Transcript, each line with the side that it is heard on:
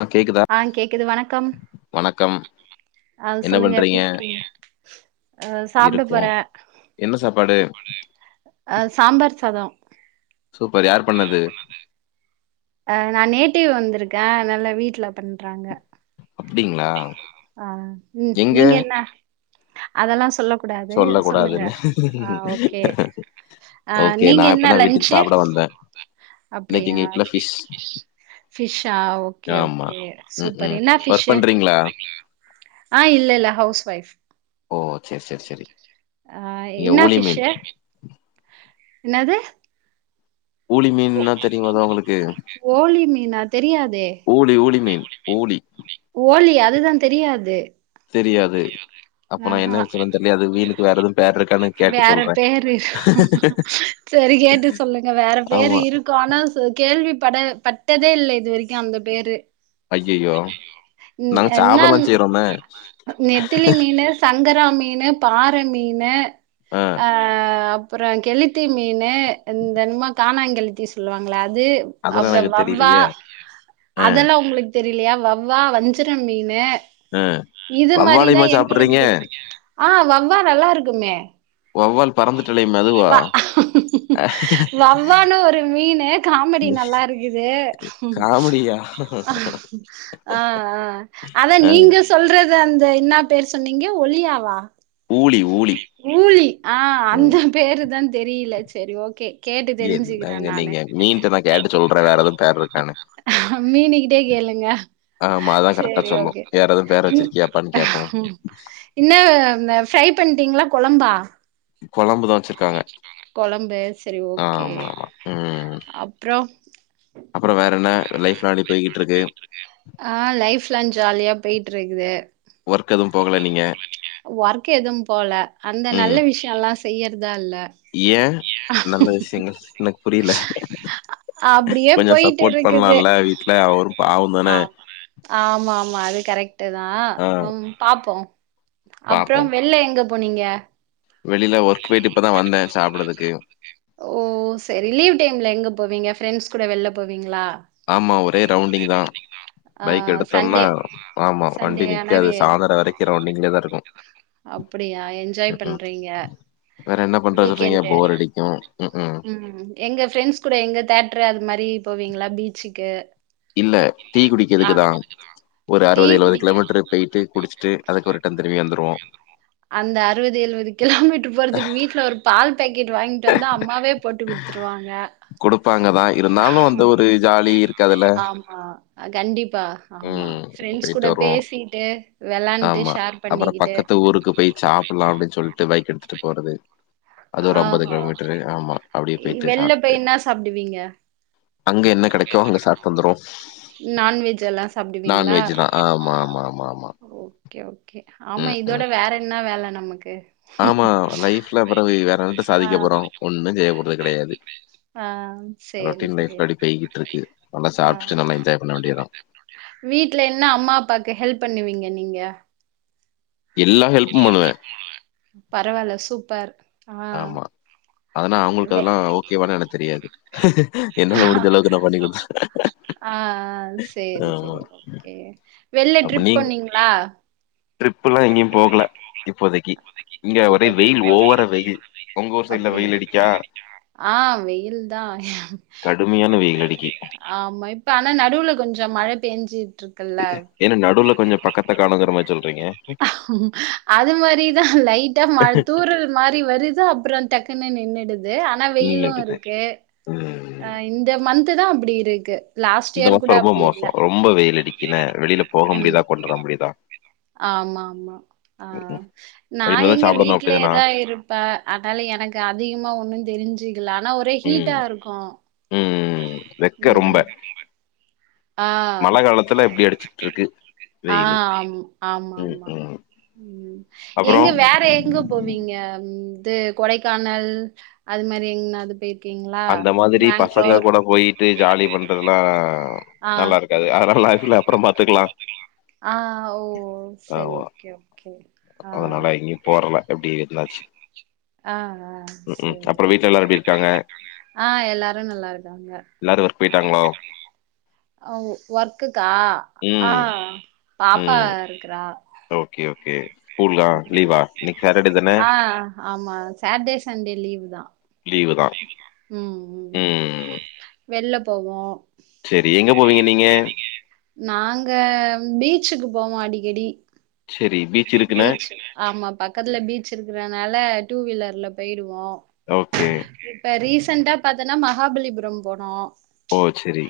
left: ஆ கேக்குதா
right: ஆ கேக்குது வணக்கம்
left: வணக்கம்
right: அது
left: என்ன
right: சொல்லுங்க எப்டி
left: பண்றீங்க
right: இருக் ஆ சாப்ட
left: இருக்கோ
right: போறே
left: என்ன சாப்பாடு
right: சாம்பார் சாதோ
left: சூப்பர் யார் பண்ணது
right: ஆ நா நேட்டிவ் வந்திருக்கே அதுனால வீட்டுல பண்றாங்க
left: அப்டிங்களா
right: ஆ ம்
left: எங்க
right: நீங்க என்ன அதெல்லா சொல்ல கூடாது
left: சொல்ல
right: சொல்லுங்க
left: கூடாதுன்னு
right: ஆ ஓகே ஆ
left: ஓகே
right: நீங்க
left: நா
right: என்ன
left: இப்பதா வீட்டுக்கு
right: லன்ச்சு
left: சாப்ட வந்தே இன்னைக்கு
right: அப்டியா
left: எங்க வீட்ல ஃபிஷ்
right: ஃபிஷ்ஷா ஓகே
left: ஆமா
right: ஓகே
left: ம்
right: சூப்பர்
left: ம்
right: என்ன
left: ஒர்க்
right: ஃபிஷ்ஷு
left: பண்றீங்களா
right: ஆ இல்ல இல்ல ஹவுஸ் ஒய்ஃப்
left: ஓ சேரி சேரி சேரி
right: ஆ இன்னா ஃபிஷ்ஷு என்னது
left: ஊழி மீன்னா தெரிமா கா உங்களுக்கு
right: ஓழி மீனா தெரியாதே
left: ஊழி ஊழி மீன் ஊழி
right: ஓழி அதுதா தெரியாது
left: தெரியாது அப்ப நா என்ன
right: ஆஹா
left: சொல்றதுன்னு தெரியலையே அது மீனுக்கு வேற எதுவு பேர் இருக்கான்னு கேட்டு
right: வேற
left: சொல்றே
right: பேரரு சரி கேட்டு சொல்லுங்க வேற பேரு
left: ஆமா
right: இரு க்கு ஆனா சு கேள்வி பட பட்டதே இல்ல இது வரைக்கு அந்த பேரு
left: ஐய்யய்யோ
right: அய்யயோ ம்
left: நாங்க
right: என்ன
left: சாப்டலா செய்றோமே
right: நெத்திலி மீனு சங்கரா மீனு பாறை மீனு ஆ அப்புற கெளுத்தி மீனு இந்த என்னமோ கானாங் கெளுத்தி சொல்லுவாங்களா அது
left: அதெல்லா
right: அப்புற
left: எனக்கு
right: வவ்வா
left: தெரியலையே ஆ
right: அதெல்லா உங்களுக் தெரியலையா வவ்வா வஞ்சிர மீனு
left: ஆ
right: இது மாரிதா
left: வவ்வாலையுமா
right: எங்களுக்கு
left: சாப்பிடுறீங்க
right: தெரி ஆ வவ்வா நல்லா இருக்குமே
left: வவ்வால் பறந்துட்டலையுமே அதுவா
right: வ வவ்வானு ஒரு மீனு காமெடி நல்லா இருக்குது
left: காமெடியா
right: ஆ ஆ அத
left: ஆ
right: நீங்க சொல்றது அந்த என்ன பேர் சொன்னீங்க ஒழியாவா
left: ஊழி ஊழி
right: ஊழி ஆ அந்த பேரு தா தெரியல சரி ஓகே கேட்டு தெரிஞ்சுக்குறே
left: என்னங்க
right: நானு
left: நீங்க மீன்ட்ட நா கேட்டு சொல்றே வேற எதோ பேர் இருக்கானு
right: மீனு கிட்டயே கேளுங்கே
left: ஆமா அதா கரெக்டா
right: சேரி ஓ
left: சொல்லு
right: கே
left: வேற எதுவு பேர் வச்சிருக்கியாப்பான்னு கேட்போ
right: இன்னா அந்த ஃப்ரை பண்ணிட்டீங்களா கொழம்பா
left: கொழம்புதா வச்சிருக்காங்க
right: கொழம்பு சரி ஓ கே
left: ஆமா ஆமா ம்
right: அப்புறோ
left: அப்புறோ வேற என்ன லைஃப்லா எப்டி போயிகிட்டு இருக்கு
right: ஆ லைஃப் லா ஜாலியா போயிட்டு இருக்குது
left: ஒர்க் எதுவு போகல நீங்க
right: ஒர்க் எதுவு போகல அந்த நல்ல
left: ம்
right: விஷ் எல்லா செய்யறதா இல்ல
left: ஏ நல்ல விஷயங்கள் எனக்கு புரில
right: அப்டியே
left: கொஞ்சோ
right: போயிட்டு
left: சப்போர்ட் பண்லால வீட்ல அவரு பாவந்தான
right: ஆம் ஆமா ஆமா அது கரெக்ட்டு தா
left: ஆ
right: ம் பாப்போ அப்பறம் வெள்ல எங்க போனீங்க
left: வெளில ஒர்க் போயிட்டு இப்பதா வந்தே சாப்பிடறதுக்கு
right: ஓ சேரி லீவ் டைம்லே எங்க போவீங்க ஃப்ரெண்ட்ஸ் கூட வெள்ல போவீங்களா
left: ஆமா ஒரே ரவுண்டிங் தா
right: ஆ
left: பைக் எடுத்தோம்னா
right: சண்டே
left: ஆமா வண்டி
right: சண்டே ஆனா
left: நிக்காது
right: வே
left: சாந்தர வரைக்கு ரவுண்டிங்லே தா இருக்கு
right: அப்புடியா என்ஜாய் பண்றீங்க
left: வேறே என்ன பண்ணர சொல்றீங்கே
right: வீக்கெண்டு
left: போர் அடிக்கு ம்ஹுக்கு
right: ம் எங்க ஃப்ரெண்ட்ஸ் கூட எங்கே தேட்ரு அதுமாரி போவீங்களா பீச்சுக்கு
left: இல்ல டீ
right: ஆ
left: குடிக்கதுக்குதா ஒரு
right: டீ
left: அறுவது எழுவது
right: குடிக்க
left: கிலோமீட்டரு பெய்ட்டு குடிச்சுட்டு அதுக்கு ஒருடன் திரும்பி வந்துருவோ
right: அந்த அறுவது எழுவது கிலோமீட்டர் போறதுக்கு வீட்ல ஒரு பால் பேக்கெட் வாங்கிட்டு வந்து அம்மாவே போட்டு குடுத்துருவாங்க
left: குடுப்பாங்கதா இருந்தாலு அந்த ஒரு ஜாலி இருக்குதுல்ல
right: ஆம்மா கண்டிப்பா ஆமா.
left: ம்
right: ஃப்ரெண்ட்ஸ்
left: பெயிட்டு
right: கூட
left: வருவோ
right: பேசிட்டு, வெளாண்ட்டு,
left: ஆம்மா
right: ஷேர்
left: அப்பறோ
right: பண்ணிக்கிட்டு.
left: பக்கத்து ஊருக்கு போயி சாப் புல்லா அப்பிடின் சொல்லிட்டு பைக் எடுத்துட்டு போறது அது ஒரு அம்பது
right: ஆஹா!
left: கிலோமீட்ரு ஆம்மா அப்டி போய்ட்டு
right: வெளில
left: சாப்ட்டுட்டு
right: போய் என்ன சாப்டுவீங்க?
left: அங்கே என்ன கெடைக்கோ அங்க சாப் கந்துரு
right: நான்வெஜ் எல்லாம்
left: நான்வெஜ்ஜுதா ஆமமா ஆம்மா ஆம்மா ஆம்மா
right: ஓக்கே ஓக்கே ஆம்மா இதோட வேற என்ன வேலே நம்மக்கு
left: ஆம்மா லைஃப்ல பெறவு வேற என்னத்த சாதிக்க போறோ
right: ஆ.
left: ஒண்ணு செய்ய போறது கிடையாது
right: ஆ சரி,
left: ரொட்டின்
right: சரி.
left: லைஃப்க்கு அப்பிடி போய்கிட்டுருக்கு நல்லா
right: ஆ.
left: சாப்ட்டுட்டு நல்லா என்ஜாய் பண்ண வேண்டிதா
right: வீட்ல என்னஅம்மா அப்பாக்கு ஹெல்ப் பண்ணுவீங்க நீங்க
left: எல்லா ஹெல்ப்பு பண்ணுவே
right: பரவால்ல சூப்பர் ஆ
left: ஆம்மா அதனா அவங்களுக்கு
right: வெ
left: அதெல்லா ஓக்கேவான்னு எனக்கு தெரியாது என்னால முடிஞ்சளவுக்கு நா பண்ணி குடுத்துருவ
right: ஆ சேரி சேரி ஓக்கே வெள்ள ட்ரிப் போணீங்களா
left: ட்ரிப்புலா எங்கியும் ஒரே
right: இப்போதிக்கி
left: வெயில்
right: போல
left: ஓவரா வெயில் உங்கஊர் சைட்ல வெயில்
right: அப்படியா?
left: அடிக்கா
right: ஆ வெயில்தா
left: கடுமையான வெயில் அடிக்கி.
right: ஆம்மா இப்ப ஆன்னா நடுவுல கொஞ்ச மழ பேஞ்சிட்ருக்
left: என்ன நடுல கொஞ்சொ பக்கத்த காணுங்கிற மாரி சொல்றீங்கே
right: அது மாரிதா லைட்டா மழ தூரல் மாறி வருது அப்புறோ டக்குன்னு நின்னுடுது ஆனா
left: ம்
right: வெயிலும்
left: எட்டுதே
right: இருக்கு
left: உம்
right: அ இந்த மந்த்த்துதா அப்டி இருக்கு லாஸ்ட்
left: இந்த
right: யெர் கூட
left: வருஷம் ரொம்ப
right: அப்டி இல்ல
left: மோசம். ரொம்ப வெயில் அடிக்கன வெளில போக முடியுதா கொண்டுர முடியுதா
right: ஆம்மா ஆம்மா ஆ நா
left: அவ இனிமேதா
right: எங்க
left: சாப்டணு அப்டிதானா
right: வீட்லேதாஇருப் அ அனாலே எனக்கு அதிகமா ஒண்ணு தெரிஞ்சுக்கல ஆனா ஒரே
left: ம்
right: ஹீட்டாருக்கு
left: ம் வெக்க ரொம்ப மழ
right: ஆ.
left: காலத்துல எப்டி அடிச்சிட்ருக்கு
right: ஆ
left: வெயிலு
right: ஆம் ஆம்மா
left: ம்
right: ஆம்மா
left: ம்
right: ம்
left: அப்றோ
right: எங்க வேற எங்குப் போவீங்க அந்து கொடைக்கானல் அது மெரி எங்னாது போய்ற்க்கீங்ளா பேங்ளூர்
left: இப்பே ஜாலி பண்றதுல்லா
right: ஆ
left: நல்லாருக்காது அதெல்லா லைஃப்ல அப்பறோ பாத்துக்கலா
right: ஆ ஓ செரி
left: ஆமா
right: ஓக்கே ஓக்கே ஆ
left: அதனால எங்கயு போறல எப்டி இருந்தாச்சு
right: ஆ ஆ
left: ம் ம்
right: சரி.
left: அப்றோ வீட்லெல்லா எப்டி இருக்காங்க
right: ஆ எல்லாரு நல்லாருக்காங்க
left: எல்லாரு ஒர்க் போயிட்டாங்களோ
right: ஒ ஒர்க்குக்கா ஆ
left: ம்
right: பாப்பா
left: ம்
right: ருக்குறா
left: ஓகே ஓகே ஸ்கூலா
right: ம்
left: லீவா இன்னைக்கு சாட்டர்டே தான
right: ஆ ஆமா சேட்டே சண்டே லீவு தா
left: லீவு தா
right: ம் ம் வெள்ல போகு
left: செரி எங்க போவீங்க நீங்க
right: நாங்க பீச்சுக்கு போவோ அடிக்கடி
left: செரி இருக்குன்ன
right: பீச் ஆமா பக்கத்துல பீச் இருக்குறனால டூ வீலர்ல போயிடுவோ
left: ஓகே
right: இப்ப ரீசெண்டா பாத்தன்னா மகாபலிபுரம் போனோ
left: ஓ சரி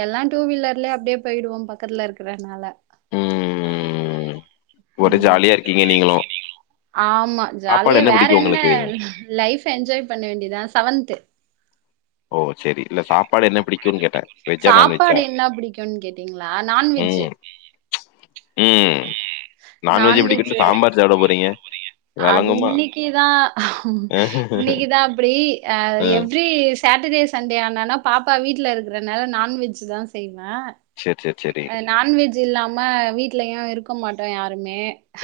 right: எல்லா டூ வீலர்லலே அப்டே போயிடுவோம் பக்கத்துல இருக்குறனால
left: ம். ஒரே
right: ம்
left: ஜாலியா இருக்கீங்க நீங்களும்.
right: ஆமா
left: சாப்பாடு
right: ஜாலியா வேற
left: பிடிக்கும்
right: என்ன
left: உங்களுக்கு?
right: லைஃப் ஃப் என்ஜாய் பண்ண வேண்டிதா செவன்த்து
left: ஓ செரி இல்ல சாப்பாடு என்ன பிடிக்கும்ன்னு கேட்ட வெஜ்ஜா நான் வெஜ்ஜா
right: சாப்பாடு என்ன பிடிக்கும்னு கேட்டீங்களா? நான்வெஜ்ஜு.
left: ம் ம்
right: நான்வெஜ்
left: நான் வெஜ்
right: நான்வெஜ்ஜு
left: புடிக்குன்ட்டு சாம்பார் சாப்ட போறீங்க
right: அது
left: விளங்குமா?
right: இன்னிக்கிதா இன்னிக்கிதா அப்புடி ஆ
left: அ.
right: எவ்ரி ஸ் சேட்டடே சண்டே ஆனோன்னா பாப்பா வீட்ல இருக்குறனால நான் வெஜ் தா செய்வ
left: சேர் சேர் சேரி
right: நான் வெஜ் இல்லாம வீட்லயும் இருக்க மாட்டோ யாருமே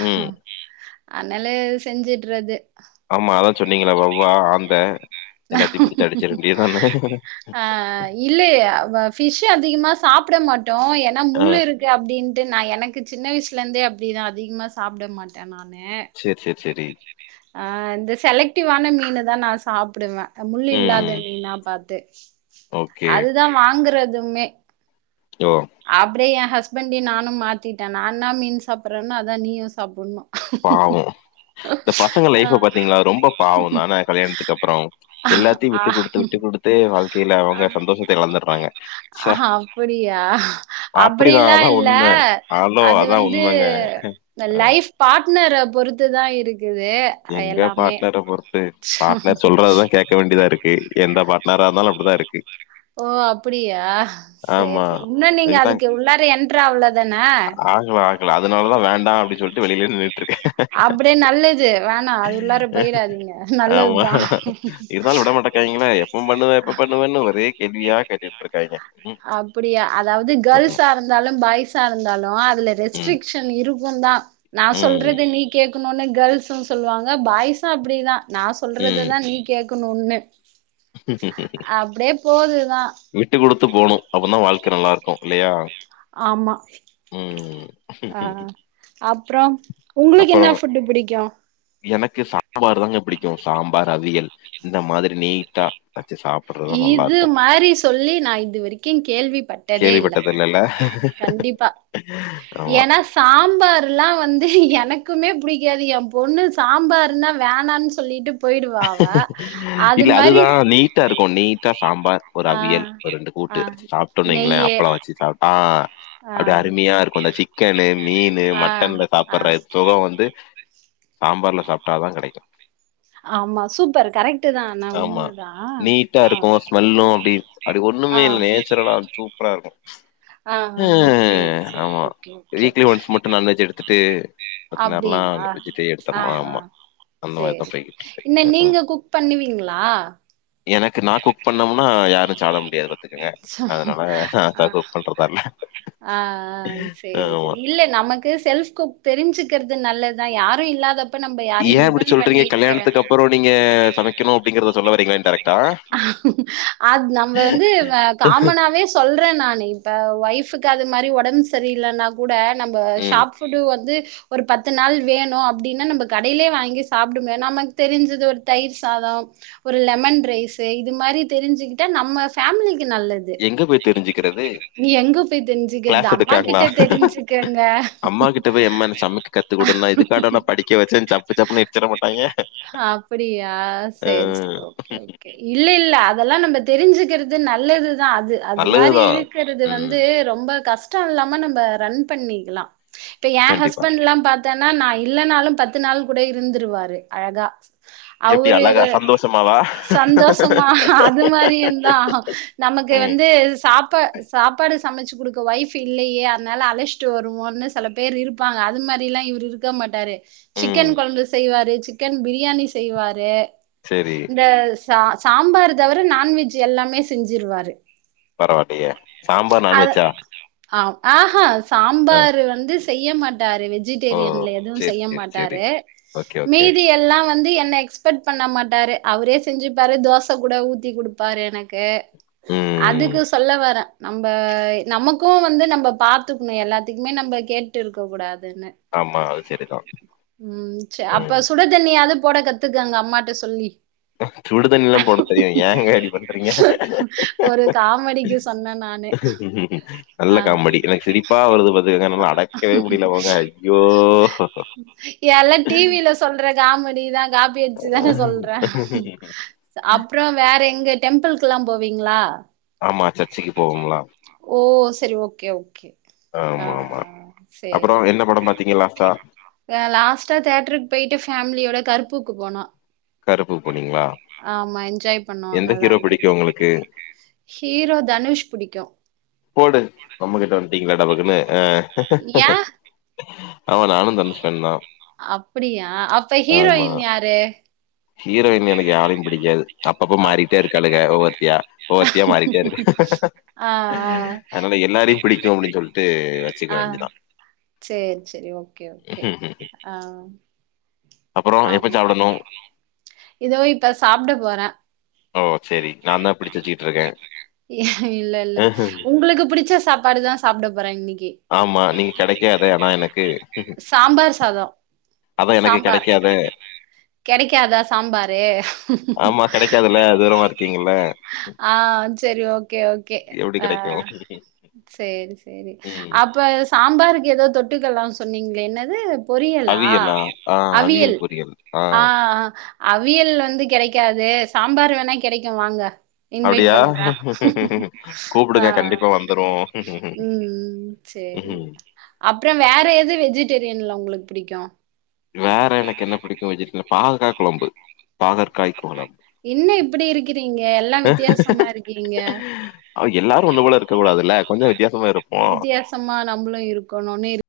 left: ம்.
right: அதனால செஞ்சுட்றது
left: ஆமா அதா சொன்னீங்களா வவ்வா ஆந்த எல்லாத்தையு புடிச்சு அடிச்சிற வேண்டிதானே
right: ஆ இல்லயே அ வ ஃபிஷ் அதிகமா சாப்புட மாட்டோ ஏன்னா
left: ஆ.
right: முள் இருக் இப்டி அப்டின்ட்டு நா எனக்கு சின்ன வயசுலந்தே அப்டிதா அதிகமா ஸ் சாப்ட மாட்டே நானு
left: சரி, சரி, சரி.
right: ஆ இந்த செலக்டிவான மீனு தா நா சாப்புடுவே அ முள்
left: ம்.
right: இல்லாதுன் மீனா பாத்து
left: ஓகே.
right: அதுதா வாங்குறதுமே
left: ஓ
right: அப்புடே என் ஹஸ்பண்டியு நானு மாத்திட்டே நான் நா மீன் சாப்புறேன்னா அதா நீயும் சாப்புட்ணு
left: பாவோ இந்த பசங்க லைஃப்ப பாத்தீங்களா ரொம்ப பாவோ தானே கல்யாணத்துக்கு அப்புறோ எல்லாத்தையு
right: ஆ ஆ
left: விட்டுக்குடுத்து விட்டு குடுத் தே வாழ்க்கையில அவங்க சந்தோஷத்த எழந்துட்றாங்க சே
right: அப்புடிலா இல்ல
left: ஹலோ
right: அது
left: அதான்
right: வந்து
left: உண்மங்க.
right: ந்த
left: அ
right: லைஃப் பாட்னர பொறுத்து தா இருக்குது
left: எங்க
right: எல்லாமே
left: பாட்னர பொறுத்து பாட்னர் சொல்றதுதான் கேக் க்க வேண்டியதா இருக்கு எந்த பாட்னரா இருந்தாலும் அப்புடிதான் இருக்கு
right: ஓ அப்புடியா சேரி
left: ஆமா
right: சேரி உன்னோ நீங்க அதுக்கு உள்ளார என்ட்ரு அவுளதானே
left: ஆகுலா ஆய் இல்ல அதுனால தான் வேண்டா அப்புடி சொல்ட்டு வெளிலே நிர்
right: அப்புடே நல்லது வேணா அது உள்ளார போயிடாதீங்க
left: ஆமா
right: நல்லதுதா
left: இருந்தாலு விட மாட்டக்க [unintelligible] இப்போம் பண்ணுவ எப்ப பண்ணுவன்னு ஒரே கேள்வியா கேட்டுட்ருக்காயிங்க
right: அப்புடியா அதாவது கேர்ள்ஸா இருந்தாலும் பாய்ஸா இருந்தாலு அதுல
left: ம்ஹ்ம்.
right: ரெஸ்ட்ரிக்ஷ் ஷன் இருக்கும் தா நா
left: ம்
right: சொல்றது நீ கேக்குணுன்னு கேர்ள்ஸ்ங் சொல்லுவாங்க பாய்ஸும் அப்புடிதா நான்
left: ம்
right: சொல்றதுதான் நீ கேக்குணுன்னு
left: ம்.
right: அப்புடே போதுதா
left: விட்டு குடுத்து போனும் அப்ப தா வாழ்க்க நல்லாருக்கு இல்லயா
right: ஆமா
left: ம்
right: அப்புறோ உங்ளுக்கு
left: அப்பறோ
right: என்னா ஃபுட்டு புடிக்கு
left: எனக்கு சாம்பார் தாங்க பிடிக்கு சாம்பார் அவியல் இந்த மாதிரி நீட்டா வச்சு சாப்
right: இது மாரி சொல்லி நா இது வரைக்கு கேள்விப்பட்டதே இல்ல
left: கேள்விப்பட்டது இல்லல்ல
right: கண்டிப்பா
left: ஆமா
right: ஏன்னா சாம்பார்லா வந்து எனக்குமே பிடிக்காது ஏ பொண்ணு சாம்பாருனா வேணான்னு சொல்லிட்டு போயிடுவா அவ அது மாரி
left: ட்டா இருக்கு நீட்டா சாம்பார் ஒரு
right: ஆ
left: அவியல் ஒரு ரெண்டு
right: ஆ
left: கூட்டு சாப்ட்டோனீங்ளே
right: நெய்யு
left: அப்பளோ வச்சு சாப்ட்டா ஆஹ்
right: ஆ
left: அப்டியே அருமையா இருக்கு அந்த சிக் சிக்கனு மீனு
right: ஆ
left: மட்டன்ல
right: ஆ
left: சாப்புட்ற சுகோ வந்து சாம்பார்ல சாப்ட்டா தா கிடைக்கு
right: ஆமா சூப்பர் கரெக்ட் ட்டு தா ஆனா
left: ஆமா
right: உண்மதா
left: நீட்டா
right: ஆ
left: இருக்கு
right: ஆ
left: சுரலா சூப்பரா இருக்கு
right: ஆ ஆ சேரி
left: ம்
right: சேரி
left: ஆமா
right: ஓகே ஓகே
left: வீக்லி ஒன்ஸ் மட்டு நான்வெஜ் எடுத்துட்டு பாத்திங்க அப்புனா
right: அப்டியா
left: விஜிட்டே
right: ஆ
left: எடுத்தமா ஆமா அந்த மாரிதா போய்க்கிட்டுருக்கு
right: மே நீங்க குக் பண்ணுவீங்ளா
left: எனக்கு நா குக் பண்ணோம்னா யாரு சாப்ட முடியாது த்துக்கங்க அதனால நா
right: ஆ
left: தா குக் பண்றதால
right: ஆ ஆ சரி
left: ஆமா
right: சரி. இல்ல நமக்கு செல்ஃப் குக் தெரிஞ்சுக்கிறது நல்லதுதா யாரு இல்லாதப்
left: ஏ அப்டி சொல்றீங்க கல்யாணத்துக்கு அப்புறோ நீங்க சமைக்கணு அப்டிங்றத சொல்ல வரீங்ளே கரெக்டா
right: அத் நம்ம வந்து இவ்ங்க காமனாவே சொல்றே நானு இப்ப ஒய்ஃபுக்கு அது மாரி உடம்பு சரில்லன்னா கூட நம்ம
left: ம்
right: ஷாப் ஃபுட்டு வந்து ஒரு பத்து நாள் வேணு அப்டின்னா நம்ம கடையிலயே வாங்கி சாப்டோமே நமக்கு தெரிஞ்சது ஒரு தயிர் சாதோ ஒரு லெமன் ரைஸு இது மாரி தெரிஞ்சுகிட்டா நம்ம ஃபேமிலிக்கு நல்லது
left: எங்க போய் தெரிஞ்சுக்கிறது
right: நீ எங்க போய் தெரிஞ்சுக்ரது
left: கிளாஸ்
right: அம்மா
left: எடுக்காங்களா
right: கிட்ட தெரிஞ்சுக்கங்க
left: அம்மா கிட்ட போய் அம்மா சமைக்க கத்துக்குடுனா இதுக்காடா நா படிக்க வச்சேன்னு சப்பு சப்புன்னு வச்சிட மாட்டாய்ங்க
right: ஆஹ் அப்டியா
left: ஆஹ்
right: இல்ல இல்ல அதெல்லா நம்ம தெரிஞ்சுக்கிறது நல்லது தா அது அது மாதிரி
left: நல்லதுதா
right: இருக்கிறது வந்து
left: ம்
right: ரொம்ப கஷ் டோ இல்லாம நம்ம ரன் பண்ணிக்லா இப்ப ஏ
left: கண்டிப்பா
right: ஹஸ்பண்ட்ல்லா பாத் தன்னா நா இல்லனாலு பத்து நாள் கூட இருந்துருவாரு அழகா
left: எப்டி
right: அவரு
left: அழகா சந்தோஷமாவா
right: சந்தோஷமா அது மாரியுந்தா நமக்கு
left: ம்
right: வந்து சாப்பா சாப்பாடு சமச்சு கொடுக்க ஒய்ஃப் இல்லயே அதனால அழச் ட்டு வருவோனு செல பேரு இருப்பாங்க அது மாரிலா இவரு இருக்க மாட்டாரு
left: ம்
right: சிக்கன் கொழம்பு செய்வாரு சிக்கன் பிரியாணி செய்வாரு
left: சேரி
right: ச சாம்பாரு தவர நான்வெஜ் எல்லாமே செஞ்சிருவாரு
left: பரவால்லயே சாம்பார்
right: அது
left: நான்வெஜ்ஜா
right: ஆ ஆஹா
left: அ
right: சாம்பாரு வந்து செய்ய மாட் டாரு
left: ஓ
right: வெஜிடேரியன்ல எதும்
left: செரி
right: செய்ய
left: செரி செரி
right: மாட்டாரு
left: ஓகே ஓகே
right: மீதி எல்லா வந்து என்ன எக்ஸ் பெக்ட் பண்ண மாட்டாரு அவரே செஞ்சுப்பாரு தோச கூட ஊத்தி குடுப்பாரு எனக்கு
left: ம்
right: அதுக்கு சொல்ல வரே நம்ப நமக்கு வந்து நம்ப பாத்துக்ணு எல்லாத்துக்குமே நம்ம கேட் ட்டு இருக்க கூடாதுன்னு
left: ஆமா அது செரிதா
right: ம் செ
left: ம்
right: அப்ப சுட தண்ணியாது போட கத்துக்கங்க அம்மாட்ட சொல்லி
left: சுடுதண்ணிலா போட தெரியு ஏங்க இப்டி பண்றீங்க
right: ஒரு காமெடிக்கு சொன்னே நானு
left: நல்ல
right: ஆ
left: காமெடி எனக்கு சிரிப்பா வருது பாத்துக்கங்க என்னால அடக் கவே முடில்ல போங்க ஐயோ
right: டி வி ல சொல்றே காமெடி தா காப்பியச்சு தாங்க சொல்றே அப்றோ வேற எங்க டெம்பிள்க்லா போவீங்ளா
left: ஆமா சர்ச்சிக்கி போவம்ல
right: ஓ செரி ஓகே ஓகே ஆ
left: ஆமா ஆமா அப்பறோ என்ன படம் பாத்தீங்க லாஸ்ட்டா
right: எ லாஸ்டா தேட்ருக் ஃபேமிலியோட கருப்புக்கு போனோ
left: கருப்புக் போனீங்ளா
right: ஆமா என்ஜாய் பண்ணோ நல்லா இருந்து
left: உங்களுக்கு
right: ஹீரோ தனுஷ் புடிக்கு
left: போடு நம்மகிட்ட வந்ட்டீங்ளா டபக்குன்னு அ
right: ஏ
left: ஆமா நானு தனுஷ் ஃபேன் தா
right: அப்படியா அப்ப
left: ஆமா
right: ஹீரோயின் யாரு
left: ஹீரோயின் எனக்கு யாரையு பிடிக்காது அப்பப்ப
right: அப்
left: மாறிட்டே இருக்காளுக ஒவ்வருத்தியா ஒவ்வொத்தியா மாறிட்டே இருக்
right: ஆ ஆ
left: அதனால எல்லாரையு பிடிக்குன்னு சொல்ட்டு வச்சுக்க
right: ஆ
left: வேண்டியதா
right: சேர் சேரி ஓகே ஓகே ஆ
left: அப்புறோ எப்ப
right: ஆமா
left: சாப்டணு
right: இதோ இப்ப சாப்ட போற
left: ஓ சரி நாந்தா பிடிச்சி வச்சிட்டுருக்கே
right: எ இல்ல இல்ல ஒங்ளுக்கு புடிச்ச சாப்பாடு தா சாப்ட போற இன்னக்கி
left: ஆமா நீங்க கெடைக்காதே ஆனா எனக்கு
right: சாம்பார் சாதோ
left: அதா எனக்கு
right: சாம்பார்
left: கெடைக்காத
right: கெடைக்காதா சாம்பாரு
left: ஆமா கெடைக்காதுல்ல தூரமா இருக்கீங்கல்ல
right: ஆ சரி ஓகே ஓகே
left: எப்டி
right: ஆ
left: கெடைக்கு
right: செரி செரி
left: ம்
right: அப்ப சாம்பாருக்கு எதோ தொட்டுக்கல்லா சொன்னீங்ளே என்னது பொியலா
left: அவியலா ஆ
right: அவியல்
left: பொரியல்
right: ஆ அவியல் வந்து கெடைக்காது சாம்பார் வேனா கெடைக்கு வாங்க இன்வைட்
left: அப்டியா
right: பண்ற ஆ
left: கூப்டுங்க கண்டிப்பா வந்துருவோ
right: ம் சேரி
left: ம்
right: அப்பறம் வேற எது வெஜிடேரியன்ல ஒங்ளுக் புடிக்கு
left: வேற எனக்கு என்ன புடிக்கு வெஜிடேல பாகக்கா கொழம்பு பாகற்காய் கொழம்
right: என்ன இப்டி இருக்கிறீங்க எல்லா வித்தியாசமா இருக்கீங்க
left: அ எல்லாரு ஒன்னு போல இருக்க கூடாதுல்ல கொஞ்சோ வித்தியாசமா இருப்போ
right: சமா நம்ளு இருக்கணுன்னு இருக்